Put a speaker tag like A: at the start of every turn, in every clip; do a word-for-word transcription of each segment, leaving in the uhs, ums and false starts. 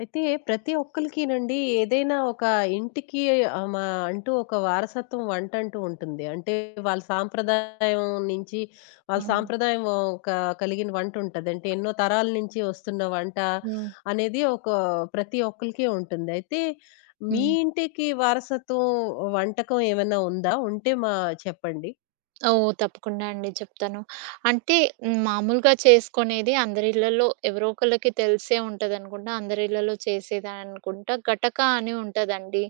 A: అయితే ప్రతి ఒక్కళ్ళకినండి ఏదైనా ఒక ఇంటికి ఆహ్, మా అంటూ ఒక వారసత్వం వంట అంటూ ఉంటుంది. అంటే వాళ్ళ సాంప్రదాయం నుంచి వాళ్ళ
B: అవును.
A: సాంప్రదాయం ఒక కలిగిన వంట ఉంటది. అంటే ఎన్నో తరాల నుంచి వస్తున్న వంట
B: హ్మ్.
A: అనేది ఒక ప్రతి ఒక్కళ్ళకి ఉంటుంది. అయితే మీ
B: హ్మ్.
A: ఇంటికి వారసత్వం వంటకం ఏమైనా ఉందా? ఉంటే మా చెప్పండి.
B: ఓహ్! తప్పకుండా అండి చెప్తాను. అంటే హ్మ్, మామూలుగా చేసుకునేది అందరి ఇళ్లలో ఎవరో ఒకళ్ళకి తెలిసే ఉంటదనుకుంటా. అందరి ఇళ్లలో చేసేదనుకుంటా. గటక అని ఉంటదండి.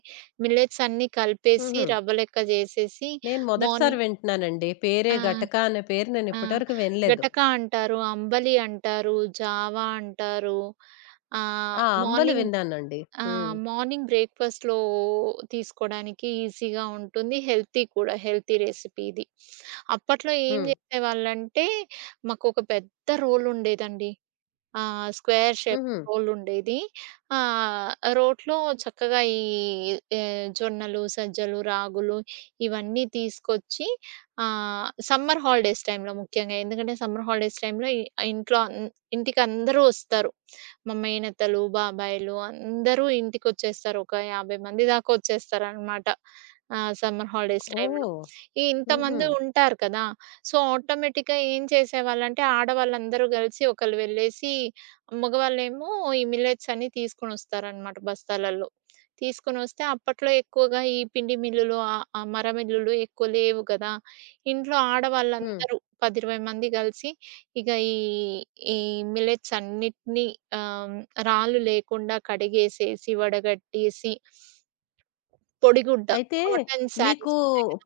B: మిల్లెట్స్ అన్నీ కలిపేసి
A: హుహు.
B: రవ్వ లెక్క చేసేసి
A: నేను మొదటిసారి
B: మార్నింగ్.
A: వింటున్నానండి. పేరే
B: ఆ!
A: గటక అనే పేరు నేను
B: ఆ!
A: ఇప్పటి వరకు వినలేదు.
B: గటక అంటారు, అంబలి అంటారు, జావా అంటారు. ఆహ్,
A: ఆ! అంబలి
B: మార్నింగ్.
A: విన్నానండి.
B: ఆ!
A: హ్మ్.
B: మార్నింగ్ బ్రేక్‌ఫాస్ట్‌లో తీసుకోడానికి ఈజీగా ఉంటుంది. హెల్తీ కూడా. హెల్తీ రెసిపీ ఇది. అప్పట్లో ఏం
A: హ్మ్.
B: జేసేవాళ్ళంటే, మాకొక పెద్ద రోల్ ఉండేదండి. ఆహ్, స్క్వేర్ షేప్
A: హుహు.
B: రోల్ ఉండేది. ఆహ్, రోట్లో చక్కగా ఈ ఆహ్, జొన్నలు, సజ్జలు, రాగులు ఇవన్నీ తీసుకొచ్చి ఆహ్, సమ్మర్ హాలిడేస్ టైమ్‌లో ముఖ్యంగా. ఎందుకంటే, సమ్మర్ హాలిడేస్ టైమ్‌లో ఇ ఇంట్లో అన్ ఇంటికి అందరూ ఒస్తారు. మా మేనత్తలు, బాబాయిలు అందరూ ఇంటికొచ్చేస్తారు. ఒక యాభై మంది దాకా వచ్చేస్తారనమాట. ఆహ్, సమ్మర్ హాలిడేస్ టైమ్‌లో.
A: ఓహ్!
B: ఈ
A: హుహు.
B: ఇంతమంది హ్మ్. ఉంటారు కదా! సో, ఆటోమేటిక్‌గా ఏం చేసేవాళ్ళంటే ఆడవాళ్ళందరూ కలిసి ఒకళ్ళు వెళ్ళేసి, మగవాళ్ళేమో ఈ మిల్లెట్స్ అన్నీ తీసుకొనొస్తారనమాట బస్తాలల్లో. తీసుకొనొస్తే అప్పట్లో ఎక్కువగా ఈ పిండి మిల్లులు, ఆహ్, ఆహ్, మర మిల్లులు ఎక్కువ లేవు కదా! ఇంట్లో
A: హ్మ్.
B: ఆడవాళ్ళందరూ పది, ఇరవై మంది కలిసి ఇక ఈ, ఈ మిల్లెట్స్ అన్నిటిని ఆహ్, రాళ్ళు లేకుండా కడిగేసేసి, వడగట్టేసి పొడిగుడ్డ
A: అయితే
B: కాటన్
A: మీకు
B: శారీస్.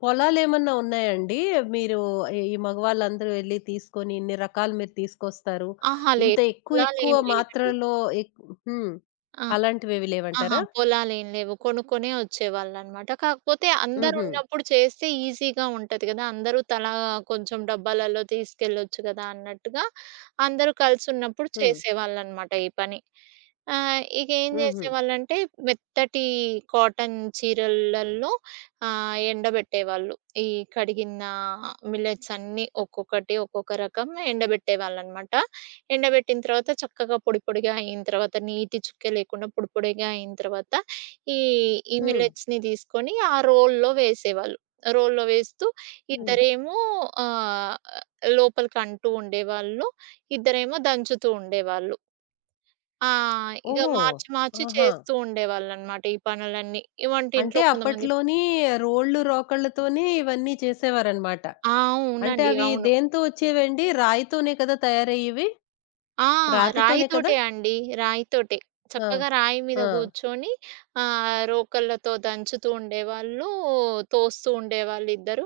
A: పొలాలేమన్నా ఉన్నాయండి? మీరు ఈ ఈ మగవాళ్ళందరూ వెళ్లి తీసుకొని ఇన్ని రకాలు మీరు తీసుకొస్తారు.
B: అహా!
A: ఇంత
B: లేదు.
A: ఎక్కువ ఎక్కువ
B: కులాలేం లేవండి.
A: మాత్రలో ఎక్ హ్మ్.
B: ఆ!
A: అలాంటివేవి
B: ఆహా!
A: లేవంటారా?
B: పొలాలేం లేవు. కొనుక్కునే వచ్చేవాళ్ళనమాట. కాకపోతే హ్మ్.
A: హుహు.
B: అందరున్నప్పుడు చేస్తే ఈజీగా ఉంటది గదా! అందరూ తలా కొంచెం డబ్బాలలో తీసుకెళ్ళొచ్చు గదా! అన్నట్టుగా అందరూ కలిసున్నప్పుడు
A: హ్మ్.
B: చేసేవాళ్ళనమాట ఈ పని. ఆహ్, ఇగేం
A: హుహు.
B: జేసేవాళ్ళంటే మెత్తటి కాటన్ చీరలల్లో ఆహ్, ఎండబెట్టేవాళ్ళు. ఈ కడిగిన మిల్లెట్స్ అన్నీ ఒక్కొక్కటి ఒక్కొక్క రకం ఎండబెట్టేవాళ్ళనమాట. ఎండబెట్టిన తర్వాత చక్కగా పొడి పొడిగా అయిన తర్వాత నీటి చుక్క లేకుండా పొడి పొడిగా అయిన తర్వాత ఈ, ఈ
A: హ్మ్.
B: మిల్లెట్స్‌ని తీసుకొని ఆ రోల్లో వేసేవాళ్ళు. రోల్లో వేస్తూ
A: హ్మ్.
B: ఇద్దరేమో ఆహ్, లోపలికి అంటూ ఉండేవాళ్ళు. ఇద్దరేమో దంచుతూ ఉండేవాళ్ళు. ఆ! ఇగ
A: ఓహో!
B: మార్చి మార్చి
A: ఆహా!
B: చేస్తూ ఉండేవాళ్ళనమాట ఈ పనులన్నీ. ఈ
A: అంటే
B: వంటింట్లో కొంతమంది.
A: అప్పట్లోని రోళ్ళు, రోకళ్ళతోనే ఇవన్నీ చేసేవారనమాట.
B: ఆ!
A: అంటే
B: అవునండి.
A: అవి
B: అవును.
A: దేనితో వచ్చేవండి? రాయితోనే కదా తయారయ్యేవి?
B: ఆ!
A: రాతితోనే కదా?
B: రాయితోటే అండి. రాయితోటే.
A: ఆ!
B: చక్కగా రాయి
A: ఆ!
B: మీద కూర్చొని ఆహ్, రోకళ్ళతో దంచుతూ ఉండేవాళ్ళు, తోస్తూ ఉండేవాళ్ళు ఇద్దరు.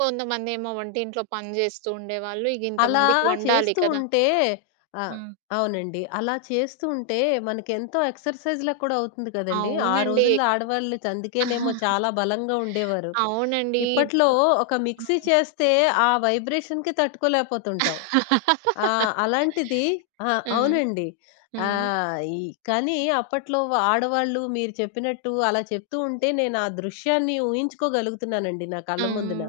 B: కొంతమందేమో వంటింట్లో పని జేస్తూ ఉండేవాళ్ళు. ఇగ
A: అలా
B: ఇంతమందికి వండాలి
A: చేస్తూ
B: కదా!
A: ఉంటే ఆ!
B: హ్మ్.
A: అవునండి. అలా చేస్తూ ఉంటే మనకెంతో ఎక్సర్‌సైజ్‌లా కూడా అవుతుంది కదండీ! ఆ
B: అవునండి.
A: రోజుల్లో ఆడవాళ్ళు అందుకేనేమో చాలా బలంగా ఉండేవారు.
B: అవునండి.
A: ఇప్పట్లో ఒక మిక్సీ
B: హ్మ్.
A: చేస్తే ఆ వైబ్రేషన్‌కి తట్టుకోలేకపోతుంటాం. ఆ! అలాంటిది ఆ!
B: హ్మ్.
A: అవునండి.
B: హ్మ్.
A: ఆహ్, ఈ కానీ అప్పట్లో ఆడవాళ్ళు మీరు చెప్పినట్టు అలా చెప్తూ ఉంటే నేను ఆ దృశ్యాన్ని ఊహించుకోగలుగుతున్నానండి నా
B: ఆ!
A: కళ్ళ ముందున.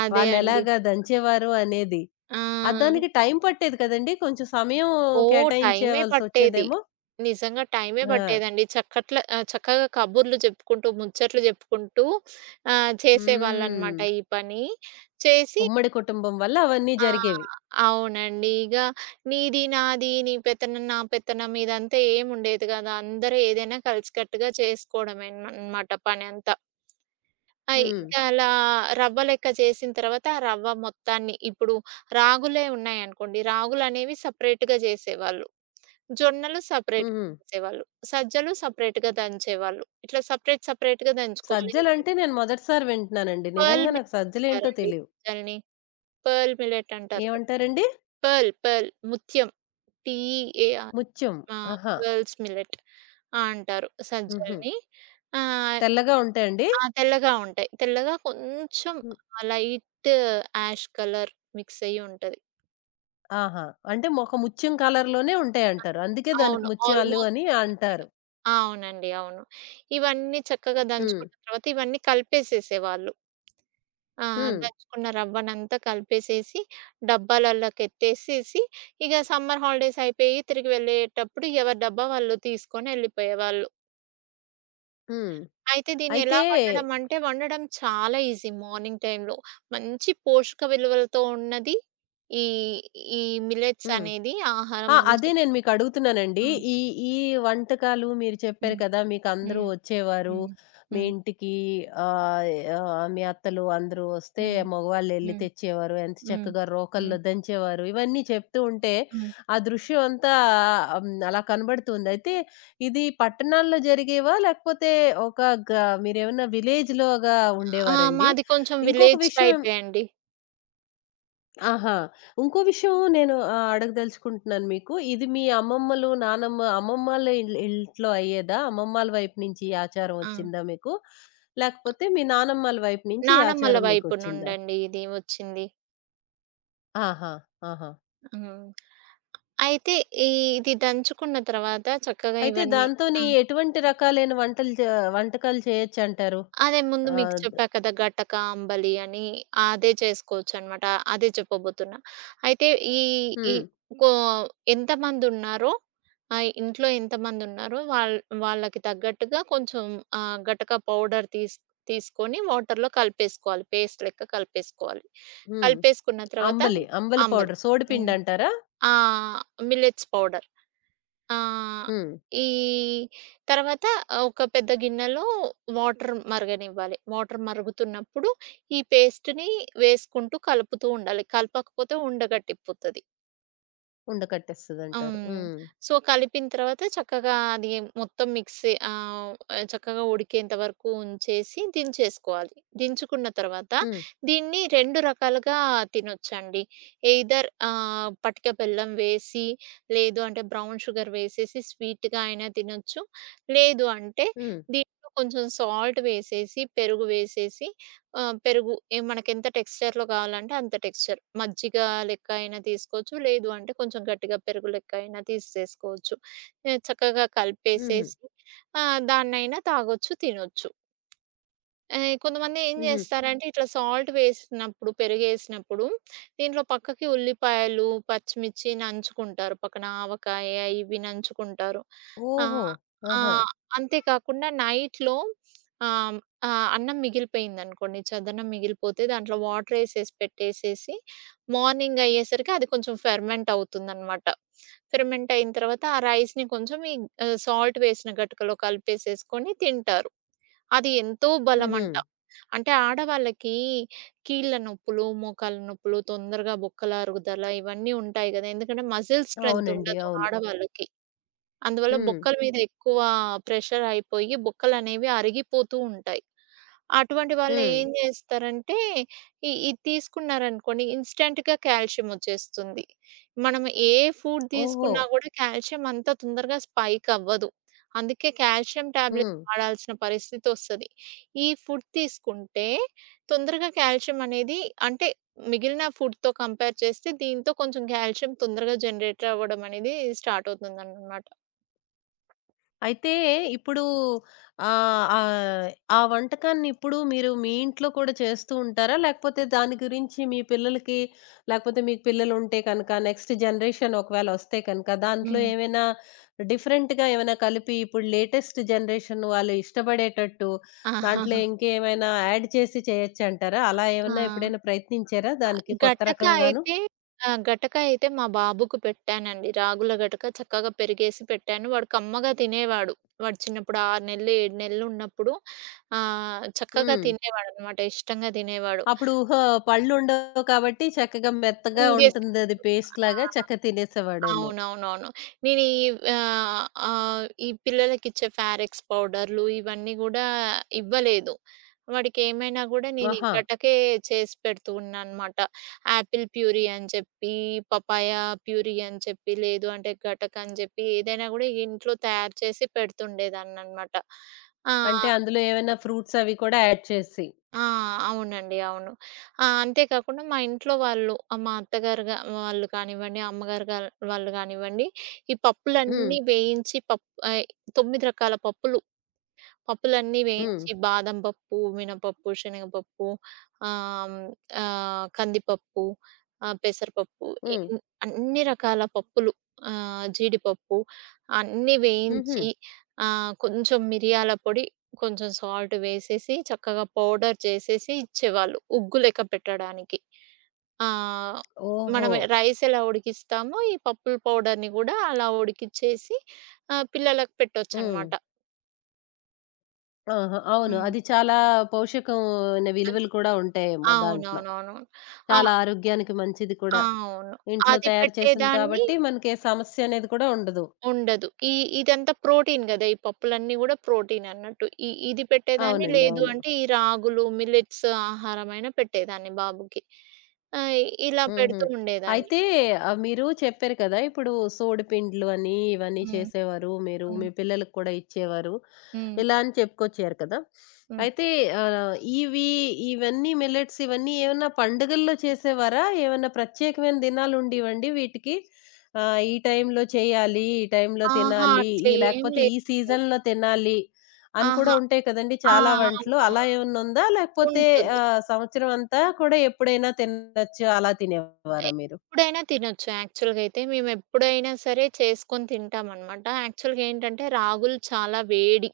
B: అదే అండి.
A: వాళ్ళెలాగా దంచేవారు అనేది.
B: ఆ!
A: ఆ! దానికి టైం పట్టేది కదండీ! కొంచెం సమయం
B: ఓహ్! టైమే పట్టేది.
A: కేటాయించేవలసొచ్చేదేమో.
B: నిజంగా టైమే
A: ఆ!
B: పట్టేదండి. చక్కట్ల ఆహ్, చక్కగా కబుర్లు చెప్పుకుంటూ, ముచ్చట్లు చెప్పుకుంటూ ఆహ్,
A: హ్మ్.
B: చేసేవాళ్ళనమాట ఈ పని. చేసి
A: ఉమ్మడి కుటుంబం వల్ల అవన్నీ
B: ఆ!
A: జరిగేవి.
B: అవునండి. ఇగ నీది, నాది, నీ పెత్తనం, నా పెత్తనం ఇదంతా ఏముండేది కాదు. అందరూ ఏదైనా కలిసికట్టుగా చేసుకోవడమే అనమాట పనంతా. ఆహ్,
A: హ్మ్.
B: ఇక అలా రవ్వ లెక్క చేసిన తర్వాత ఆ రవ్వ మొత్తాన్ని ఇప్పుడు రాగులే ఉన్నాయనుకోండి, రాగులనేవి సెపరేట్‌గా చేసేవాళ్ళు. జొన్నలు సెపరేట్‌గా
A: హుహు.
B: చేసేవాళ్ళు. సజ్జలు సెపరేట్‌గా దంచేవాళ్ళు. ఇట్లా సెపరేట్ సెపరేట్‌గా దంచుకోవాలి. ఎందుకంటే
A: సజ్జలంటే నేను మొదటిసారి వింటున్నానండి.
B: పర్ల్
A: నిజంగా నాకు సజ్జలేంటో
B: మిల్లంటారండి
A: తెలీవు.
B: సజ్జలని. పర్ల్ మిల్లెట్ అంటారు కదా!
A: ఏమంటారండి?
B: పర్ల్ పర్ల్ ముత్యం. పీఈఏఆర్.
A: ముత్యం.
B: ఆ!
A: ఆహా!
B: Pearls millet. ఆ! అంటారు
A: హుహు.
B: సజ్జలని. ఆహ్,
A: తెల్లగా ఉంటాయండి?
B: ఆ! తెల్లగా ఉంటాయి. తెల్లగా కొంచెం
A: హ్మ్.
B: లైట్ యాష్ కలర్ మిక్స్ అయ్యి ఉంటది.
A: ఆహా! అంటే ఒక ముత్యం కలర్‌లోనే
B: ఆ!
A: ఉంటాయంటారు. అందుకే దానికి
B: అవును.
A: ముత్యాలు
B: ఆల్‌మోస్ట్
A: అని అంటారు.
B: చేశాడు. అవునండి. అవును. ఇవన్నీ చక్కగా
A: హ్మ్.
B: దంచుకున్న తర్వాత ఇవన్నీ కలిపేసేసేవాళ్ళు. ఆ!
A: హ్మ్.
B: దంచుకున్న రవ్వనంతా కలిపేసేసి, డబ్బాలలోకెత్తేసేసి, ఇగ సమ్మర్ హాలిడేస్ అయిపోయి తిరిగి వెళ్ళేటప్పుడు ఎవరి డబ్బా వాళ్ళు తీసుకొని ఎళ్ళిపోయేవాళ్ళు.
A: హ్మ్.
B: అయితే దీన్నెలా
A: అయితే
B: వండడం అంటే, వండడం చాలా ఈజీ మార్నింగ్ టైమ్‌లో. మంచి పోషక విలువలతో ఉన్నది ఈ, ఈ మిల్లెట్స్
A: హ్మ్.
B: అనేది
A: ఆ!
B: ఆహారం మంచి.
A: అదే నేను మీకడుగుతున్నానండి.
B: హ్మ్.
A: ఈ, ఈ వంటకాలు మీరు చెప్పారు
B: హ్మ్.
A: కదా! మీకందరూ
B: హ్మ్.
A: వచ్చేవారు.
B: హ్మ్.
A: మీ
B: హ్మ్.
A: ఇంటికి ఆహ్, ఆహ్, మీ అత్తలు అందరూ వస్తే
B: హ్మ్.
A: మగవాళ్ళెళ్లి
B: హ్మ్.
A: తెచ్చేవారు. ఎంత
B: హ్మ్.
A: చక్కగా
B: హ్మ్.
A: రోకల్లో దంచేవారు. ఇవన్నీ చెప్తూ ఉంటే
B: హ్మ్.
A: ఆ దృశ్యం అంతా హ్మ్, అలా కనబడుతుంది. అయితే ఇది పట్టణాల్లో జరిగేవా? లేకపోతే ఒక గ మీరేమన్నా విలేజ్‌లోగా
B: ఆ!
A: ఉండేవారండి?
B: మాది కొంచెం
A: ఇంకొక
B: విలేజ్
A: విషయం
B: టైపే అండి.
A: ఆహా! ఇంకో విషయం నేను ఆహ్, అడగదలుచుకుంటున్నాను మీకు. ఇది మీ అమ్మమ్మలు, నానమ్మ అమ్మమ్మల ఇల్ ఇంట్లో అయ్యేదా? అమ్మమ్మల వైపు నుంచి ఈ ఆచారం
B: ఆ!
A: వచ్చిందా మీకు? లేకపోతే మీ నానమ్మల వైపు నుంచి ఈ
B: నానమ్మల
A: ఆచారం
B: వైపు
A: మీకొచ్చిందా?
B: నుండండి ఇది వచ్చింది.
A: ఆహా! ఆహా!
B: హ్మ్. అయితే ఈ ఇది దంచుకున్న తర్వాత చక్కగా
A: అయితే
B: ఇవన్నీ
A: దాంతోని
B: ఆ!
A: ఎటువంటి రకాలైన వంటలు చే వంటకాలు చేయొచ్చంటారు?
B: అదే ముందు మీకు
A: ఆహ్, ద
B: చెప్పా కదా! గటక, అంబలి అని అదే చేసుకోవచ్చనమాట. అదే చెప్పబోతున్నా. అయితే ఈ ఈ
A: హ్మ్.
B: కో ఎంతమందున్నారో ఆహ్, ఇంట్లో ఎంతమందున్నారో వాళ్ వాళ్ళకి తగ్గట్టుగా కొంచెం ఆహ్, గటక పౌడర్ తీస్ తీసుకొని వాటర్‌లో కలిపేసుకోవాలి. పేస్ట్ లెక్క కలిపేసుకోవాలి.
A: హ్మ్.
B: కలిపేసుకున్న తర్వాత
A: అంబలి. అంబలి
B: అంబలి.
A: పౌడర్.
B: హ్మ్.
A: సోడిపిండంటారా?
B: ఆ! Millets powder. ఆ!
A: హ్మ్.
B: ఈ తర్వాత ఒక పెద్ద గిన్నెలో వాటర్ మరగనివ్వాలి. వాటర్ మరుగుతున్నప్పుడు ఈ పేస్ట్‌ని వేసుకుంటూ కలుపుతూ ఉండాలి. కలపకపోతే ఉండగట్టిపోతది.
A: ఉండకట్టేస్తదంటారు.
B: హ్మ్.
A: హ్మ్.
B: సో, కలిపిన తర్వాత చక్కగా అది మొత్తం మిక్సీ ఆహ్, చక్కగా ఉడికేంత వరకు ఉంచేసి దించేసుకోవాలి. దించుకున్న తర్వాత
A: హ్మ్.
B: దీన్ని రెండు రకాలుగా తినొచ్చండి. ఎయిదర్ ఆహ్, పటిక బెల్లం వేసి, లేదు అంటే బ్రౌన్ షుగర్ వేసేసి స్వీట్‌గా అయినా తినొచ్చు. లేదు అంటే
A: హ్మ్.
B: దీంట్లో కొంచెం సాల్ట్ వేసేసి, పెరుగు వేసేసి ఆ! పెరుగు ఏ మనకెంత టెక్స్చర్‌లో కావాలంటే అంత టెక్స్చర్. మజ్జిగ లెక్క అయినా తీసుకోవచ్చు. లేదు అంటే కొంచెం గట్టిగా పెరుగు లెక్క అయినా తీసేసుకోవచ్చు. ఆహ్, చక్కగా
A: హుహు.
B: కలిపేసేసి ఆహ్, దాన్నైనా తాగొచ్చు, తినొచ్చు. ఆహ్, కొంతమంది ఏం
A: హుహు.
B: జేస్తారంటే ఇట్లా సాల్ట్ వేసినప్పుడు, పెరుగేసినప్పుడు దీంట్లో పక్కకి ఉల్లిపాయలు, పచ్చిమిర్చి నంచుకుంటారు. పక్కన ఆవకాయ ఇవి నంచుకుంటారు.
A: ఓహో!
B: ఆహ్, ఆ!
A: ఆహా!
B: అంతే కాకుండా నైట్‌లో ఆహ్, ఆహ్, అన్నం మిగిలిపోయిందనుకోండి, చదన్నం మిగిలిపోతే దాంట్లో వాటరేసేసి పెట్టేసేసి మార్నింగ్ అయ్యేసరికి అది కొంచెం ఫెర్మెంట్ అవుతుందనమాట. ఫెర్మెంట్ అయిన తర్వాత ఆ రైస్‌ని కొంచెం ఈ ఆహ్, సాల్ట్ వేసిన గటుకలో కలిపేసేసుకొని తింటారు. అది ఎంతో
A: హుహు.
B: బలమంట. అంటే ఆడవాళ్ళకి కీళ్ళ నొప్పులు, మోకాళ్ళ నొప్పులు, తొందరగా బొక్కల అరుగుదల ఇవన్నీ ఉంటాయి గదా! ఎందుకంటే మజిల్ స్ట్రెంత్
A: అవునండి.
B: ఉండదు
A: అవును.
B: ఆడవాళ్ళకి. అందువల్ల
A: హ్మ్.
B: బొక్కల మీద ఎక్కువ ప్రెషర్ అయిపోయి బొక్కలనేవి అరిగిపోతూ ఉంటాయి. అటువంటి వాళ్ళు
A: హ్మ్.
B: ఏం జేస్తారంటే ఇ ఇది తీసుకున్నారనుకోండి ఇన్‌స్టంట్‌గా కాల్షియం ఒచ్చేస్తుంది. మనం ఏ ఫుడ్
A: ఓహో!
B: తీసుకున్నా గూడా కాల్షియం అంత తొందరగా స్పైక్ అవ్వదు. అందుకే కాల్షియం టాబ్లెట్
A: హ్మ్.
B: వాడాల్సిన పరిస్థితొస్తది. ఈ ఫుడ్ తీసుకుంటే తొందరగా కాల్షియం అనేది అంటే మిగిలిన ఫుడ్‌తో కంపేర్ చేస్తే దీంతో కొంచెం కాల్షియం తొందరగా జనరేట్ అవ్వడం అనేది స్టార్ట్ అవుతుందనమాట.
A: అయితే ఇప్పుడు ఆహ్, ఆహ్, ఆ వంటకాన్ని ఇప్పుడు మీరు మీ ఇంట్లో కూడా చేస్తూ ఉంటారా? లేకపోతే దాని గురించి మీ పిల్లలకి లేకపోతే మీకు పిల్లలుంటే కనుక నెక్స్ట్ జనరేషన్ ఒకవేళ వస్తే కనుక దాంట్లో
B: హ్మ్.
A: ఏమైనా డిఫరెంట్‌గా ఏమైనా కలిపి ఇప్పుడు లేటెస్ట్ జనరేషన్ వాళ్ళు ఇష్టపడేటట్టు దాంట్లో
B: ఆహాహా!
A: ఇంకేమైనా యాడ్ చేసి చేయొచ్చంటారా? అలా
B: ఆ!
A: ఏమన్నా ఎప్పుడైనా ప్రయత్నించారా దానికి కొత్త
B: గటక
A: రకంగాను?
B: అయితే ఆ! గటక అయితే మా బాబుకు పెట్టానండి. రాగుల గటక చక్కగా పెరిగేసి పెట్టాను. వాడు కమ్మగా తినేవాడు. వాడు చిన్నప్పుడు ఆరు నెలలు, ఏడు నెలలు ఉన్నప్పుడు ఆహ్, చక్కగా
A: హ్మ్.
B: తినేవాడనమాట. ఇష్టంగా తినేవాడు.
A: అప్పుడు ఊహ పళ్ళుండవు కాబట్టి చక్కగా మెత్తగా
B: మింగేసి
A: ఉంటుందది
B: ఆ!
A: పేస్ట్‌లాగా చక్కగా తినేసేవాడేమో.
B: అవునవునవును. నేను ఈ ఆహ్, ఆహ్, ఈ పిల్లలకిచ్చే ఫారెక్స్ పౌడర్‌లు ఇవన్నీ గూడా ఇవ్వలేదు. వాడికేమైనా గూడా నేను ఈ
A: ఆహా!
B: గటకే చేసి పెడుతూ ఉన్నానన్నమాట. యాపిల్ ప్యూరీ అని చెప్పి, పపాయ ప్యూరీ అని చెప్పి, లేదు అంటే గటకని జెప్పి ఏదైనా గూడా ఇంట్లో తయారు చేసి పెడుతుండేదాన్ననమాట. ఆ!
A: అంటే అందులో ఏమైనా ఫ్రూట్స్ అవి కూడా యాడ్ చేసి.
B: ఆ! అవునండి. అవును. ఆహ్, అంతే కాకుండా మా ఇంట్లో వాళ్ళు ఆహ్, మా అత్తగారు గా వాళ్ళు కానివ్వండి, అమ్మగారు గా వాళ్ళు గానివ్వండి, ఈ
A: హ్మ్.
B: పప్పులన్నీ వేయించి పప్ ఆహ్, తొమ్మిది రకాల పప్పులు పప్పులన్నీ
A: హ్మ్.
B: వేయించి బాదం పప్పు, మినపప్పు, శనగపప్పు, ఆహ్, హ్మ్, ఆహ్, కందిపప్పు, ఆహ్, పెసరపప్పు ఇ
A: హ్మ్.
B: ఇన్ అన్ని రకాల పప్పులు ఆహ్, జీడిపప్పు అన్నీ
A: హుహు.
B: వేయించి ఆహ్, కొంచెం మిరియాల పొడి, కొంచెం సాల్ట్ వేసేసి చక్కగా పౌడర్ చేసేసి ఇచ్చేవాళ్ళు ఉగ్గు లెక్క పెట్టడానికి. ఆహ్,
A: ఓహో!
B: మనం రైస్ ఎలా ఉడికిస్తామో ఈ పప్పుల పౌడర్‌ని గూడా అలా ఉడికిచ్చేసి ఆహ్, పిల్లలకు
A: హ్మ్.
B: పెట్టొచ్చనమాట.
A: ఆహా! అవును.
B: హ్మ్.
A: అది చాలా పౌషకమైన విలువలు కూడా ఉంటాయేమో దాంట్లో.
B: అవునవునవును. ఆ!
A: చాలా ఆరోగ్యానికి మంచిది కూడా.
B: అవును.
A: ఇంట్లో
B: అది
A: తయారు చేసింది
B: పెట్టేదాన్ని
A: కాబట్టి మనకి ఏ సమస్య అనేది కూడా ఉండదు.
B: ఉండదు. ఈ ఇదంతా ప్రోటీన్ గదా! ఈ పప్పులన్నీ గూడా ప్రోటీన్ అన్నట్టు. ఇ ఇది పెట్టేదాన్ని
A: అవునండి.
B: లేదు
A: అవును.
B: అంటే ఈ రాగులు, మిల్లెట్స్ ఆహారమైన పెట్టేదాన్ని బాబుకి. ఆహ్, ఇలా
A: హుహు.
B: పెడుతూ ఉండేదాన్ని.
A: అయితే ఆహ్, మీరు చెప్పారు కదా! ఇప్పుడు సోడిపిండ్లు అని, ఇవన్నీ
B: హ్మ్.
A: చేసేవారు మీరు.
B: హ్మ్.
A: మీ పిల్లలకి కూడా ఇచ్చేవారు.
B: హ్మ్.
A: ఇలా అని చెప్పుకొచ్చారు కదా!
B: హ్మ్.
A: అయితే ఆహ్, ఇవి ఇవన్నీ మిల్లెట్స్ ఇవన్నీ ఏమన్నా పండుగల్లో చేసేవారా? ఏమన్నా ప్రత్యేకమైన దినాలుండేవండి వీటికి? ఆహ్, ఈ టైంలో చేయాలి, ఈ టైంలో
B: ఆహా!
A: తినాలి, ఈ
B: అట్లేం
A: లేకపోతే ఈ
B: లేదండి.
A: సీజన్‌లో తినాలి అని కూడా
B: ఆహా!
A: ఉంటాయి కదండీ
B: ఆ!
A: చాలా వంటలు. అలా
B: అవునవును.
A: ఏమన్నా ఉందా? లేకపోతే
B: ఉంటుంది.
A: ఆహ్, సంవత్సరం అంతా కూడా ఎప్పుడైనా తినొచ్చు అలా
B: ఎ
A: తినేవారా మీరు?
B: ఎప్పుడైనా తినొచ్చు యాక్చువల్‌గా అయితే. మేమెప్పుడైనా సరే చేసుకొని తింటామనమాట. యాక్చువల్‌గా ఏంటంటే రాగులు చాలా వేడి.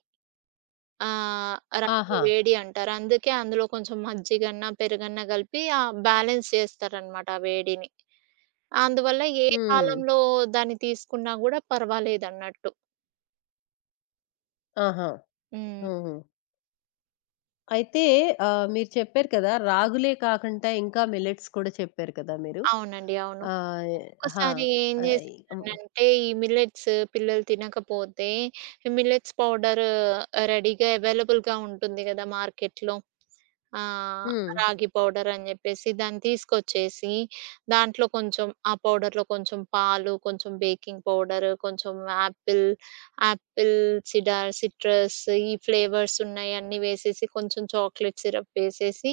B: ఆహ్, రాగులు
A: ఆహా!
B: వేడి అంటారు. అందుకే అందులో కొంచెం మజ్జిగన్నా, పెరుగన్నా కలిపి ఆహ్, బ్యాలెన్స్ చేస్తారనమాట ఆ వేడిని. అందువల్ల ఏ
A: హ్మ్.
B: కాలంలో దాన్ని తీసుకున్నా గూడా పర్వాలేదన్నట్టు.
A: ఆహా!
B: హ్మ్.
A: హుహు. అయితే ఆహ్, మీరు చెప్పారు కదా! రాగులే కాకుండా ఇంకా మిల్లెట్స్ కూడా చెప్పారు కదా మీరు.
B: అవునండి. అవును.
A: ఆహ్, హా!
B: ఒక్కొక్కసారి ఏం
A: ఆహ్,
B: చేసేదాన్నంటే ఈ మిల్లెట్స్ పిల్లలు తినకపోతే మిల్లెట్స్ పౌడర్ రెడీగా అవైలబుల్‌గా ఉంటుంది గదా మార్కెట్‌లో. ఆ!
A: హ్మ్.
B: రాగి పౌడర్ అని జెప్పేసి దాన్ని తీసుకొచ్చేసి, దాంట్లో కొంచెం ఆ పౌడర్‌లో కొంచెం పాలు, కొంచెం బేకింగ్ పౌడర్, కొంచెం యాపిల్, యాపిల్ సిడార్, సిట్రస్ ఈ ఫ్లేవర్స్ ఉన్నాయన్నీ వేసేసి, కొంచెం చాక్లేట్ సిరప్ వేసేసి,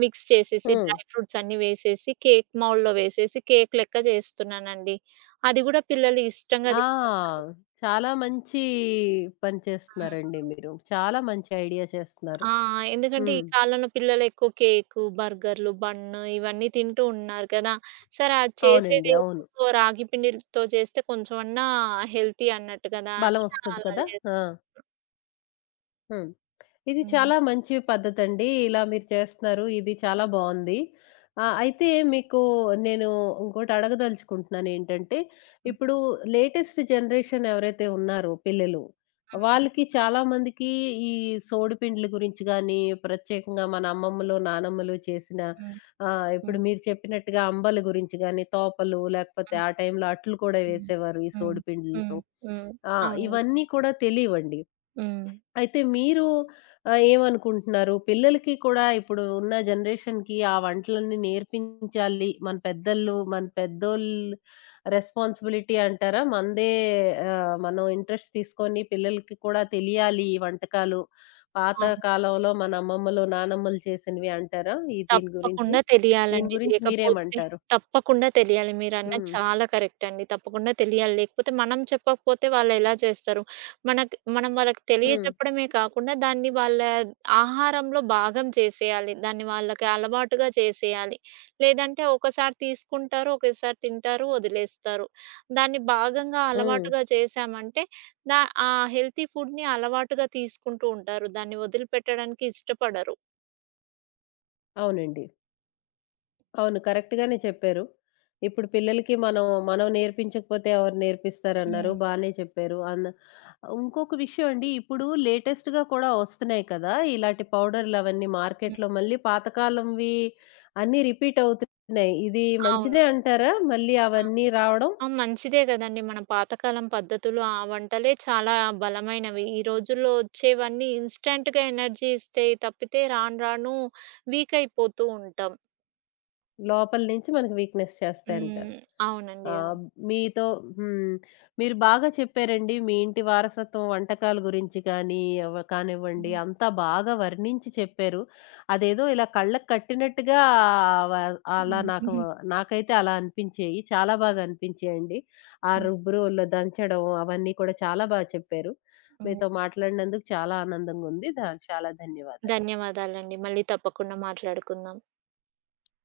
B: మిక్స్ చేసేసి,
A: హ్మ్.
B: డ్రై ఫ్రూట్స్ అన్నీ వేసేసి, కేక్ మౌల్డ్‌లో వేసేసి, కేక్ లెక్క జేస్తున్నానండి. అది గూడా పిల్లలు ఇష్టంగా తింటున్నారు.
A: ఆ! చాలా మంచి పని
B: హ్మ్.
A: చేస్తున్నారండి మీరు. చాలా మంచి ఐడియా చేస్తున్నారు.
B: ఆ! ఎందుకంటే
A: హ్మ్.
B: ఈ కాలంలో పిల్లలెక్కువ కేకు, బర్గర్‌లు, బన్ ఇవన్నీ తింటూ ఉన్నారు కదా! సరే అది
A: అవునండి. అవును.
B: చేసేదేదో రాగి పిండిలతో చేస్తే కొంచెమన్నా హెల్తీ అన్నట్టు కదా! అని
A: బలమొస్తది
B: అలా
A: కదా!
B: చేస్.
A: ఆ! హ్మ్. ఇది
B: హ్మ్.
A: చాలా మంచి పద్ధతండి. ఇలా మీరు చేస్తున్నారు. ఇది చాలా బావుంది. ఆహ్, అయితే మీకు నేను ఇంకోటి అడగదలుచుకుంటున్నానేంటంటే,
B: హ్మ్.
A: ఇప్పుడు లేటెస్ట్ జనరేషన్ ఎవరైతే ఉన్నారో పిల్లలు, వాళ్ళకి చాలా మందికి ఈ సోడిపిండిల గురించి గానీ, ప్రత్యేకంగా మన అమ్మమ్మలు, నానమ్మలు చేసిన
B: హ్మ్.
A: ఆహ్, ఇప్పుడు
B: హ్మ్.
A: మీరు చెప్పినట్టుగా అంబలి గురించి గానీ, తోపలు లేకపోతే
B: హ్మ్.
A: ఆ టైంలో అట్లు కూడా
B: హ్మ్.
A: వేసేవారు ఈ
B: హ్మ్.
A: సోడిపిండిలతో.
B: హ్మ్. హ్మ్.
A: ఆ!
B: అవునండి.
A: ఇవన్నీ కూడా తెలీవండి.
B: హ్మ్.
A: అయితే మీరు ఆహ్, ఏమనుకుంటున్నారు? పిల్లలకి కూడా ఇప్పుడు ఉన్న జనరేషన్‌కి ఆ వంటలన్నీ నేర్పించాలి. మన పెద్దలు, మన పెద్దోళ్ళు రెస్పాన్సిబిలిటీ అంటారా? మనదే ఆహ్, మనం ఇంట్రెస్ట్ తీసుకొని పిల్లలకి కూడా తెలియాలి ఈ వంటకాలు. పాత
B: అవును.
A: కాలంలో మన అమ్మమ్మలు, నానమ్మలు చేసినవి అంటారా? ఈ దీని గురించి?
B: తప్పకుండా
A: దీని
B: తెలియాలండి.
A: గురించి
B: లేకపోతే
A: మీరేమంటారు?
B: తప్పకుండా తెలియాలి. మీరన్నది
A: హ్మ్.
B: చాలా కరెక్ట్ అండి. తప్పకుండా తెలియాలి. లేకపోతే మనం చెప్పకపోతే వాళ్ళెలా చేస్తారు? మనకు మనం వాళ్ళకి
A: హ్మ్.
B: తెలియజెప్పడమే కాకుండా దాన్ని వాళ్ళ ఆహారంలో భాగం చేసేయాలి. దాన్ని వాళ్ళకి అలవాటుగా చేసేయాలి. లేదంటే ఒకసారి తీసుకుంటారు, ఒకేసారి తింటారు, వదిలేస్తారు. దాన్ని భాగంగా
A: హ్మ్.
B: అలవాటుగా చేశామంటే దా ఆ హెల్తీ ఫుడ్‌ని అలవాటుగా తీసుకుంటూ ఉంటారు. దాన్ని వదిలిపెట్టడానికి ఇష్టపడరు.
A: అవునండి. అవును. కరెక్ట్‌గానే చెప్పారు. ఇప్పుడు పిల్లలకి మనం, మనం నేర్పించకపోతే ఎవరు నేర్పిస్తారన్నారు.
B: హ్మ్.
A: బానే చెప్పారు. అన్ ఇంకొక విషయం అండి. ఇప్పుడు లేటెస్ట్‌గా కూడా వస్తున్నాయి కదా! ఇలాంటి పౌడర్‌లవన్నీ
B: హ్మ్.
A: మార్కెట్‌లో మళ్ళీ పాతకాలంవి అన్నీ రిపీట్ అవుతున్నాయి. ఇది
B: అవును.
A: మంచిదే అంటారా? మళ్ళీ అవన్నీ రావడం?
B: ఆ! మంచిదే గదండీ. మన పాతకాలం పద్ధతులు ఆ వంటలే చాలా బలమైనవి. ఈ రోజుల్లో వచ్చేవన్నీ ఇన్‌స్టాంట్‌గా ఎనర్జీ ఇస్తాయి తప్పితే రాను రాను వీక్ అయిపోతూ ఉంటాం.
A: లోపల నుంచి మనకు వీక్‌నెస్ చేస్తాయంటారు.
B: హ్మ్. అవునండి.
A: ఆహ్,
B: అవును.
A: మీతో హ్మ్. మీరు బాగా చెప్పారండి. మీ ఇంటి వారసత్వం వంటకాల గురించి కానీ, అవ కానివ్వండి అంతా బాగా వర్ణించి చెప్పారు. అదేదో ఇలా కళ్ళకి కట్టినట్టుగా వ అలా నాకు నాకైతే అలా అనిపించేయి. చాలా బాగా అనిపించాయండి. ఆ
B: హ్మ్. హ్మ్.
A: రుబ్బురోల్లో దంచడం అవన్నీ కూడా చాలా బాగా చెప్పారు. మీతో
B: హ్మ్.
A: మాట్లాడినందుకు చాలా ఆనందంగా ఉంది. ధ చాలా ధన్యవాదాలు.
B: ధన్యవాదాలండి. మళ్ళీ తప్పకుండా మాట్లాడుకుందాం.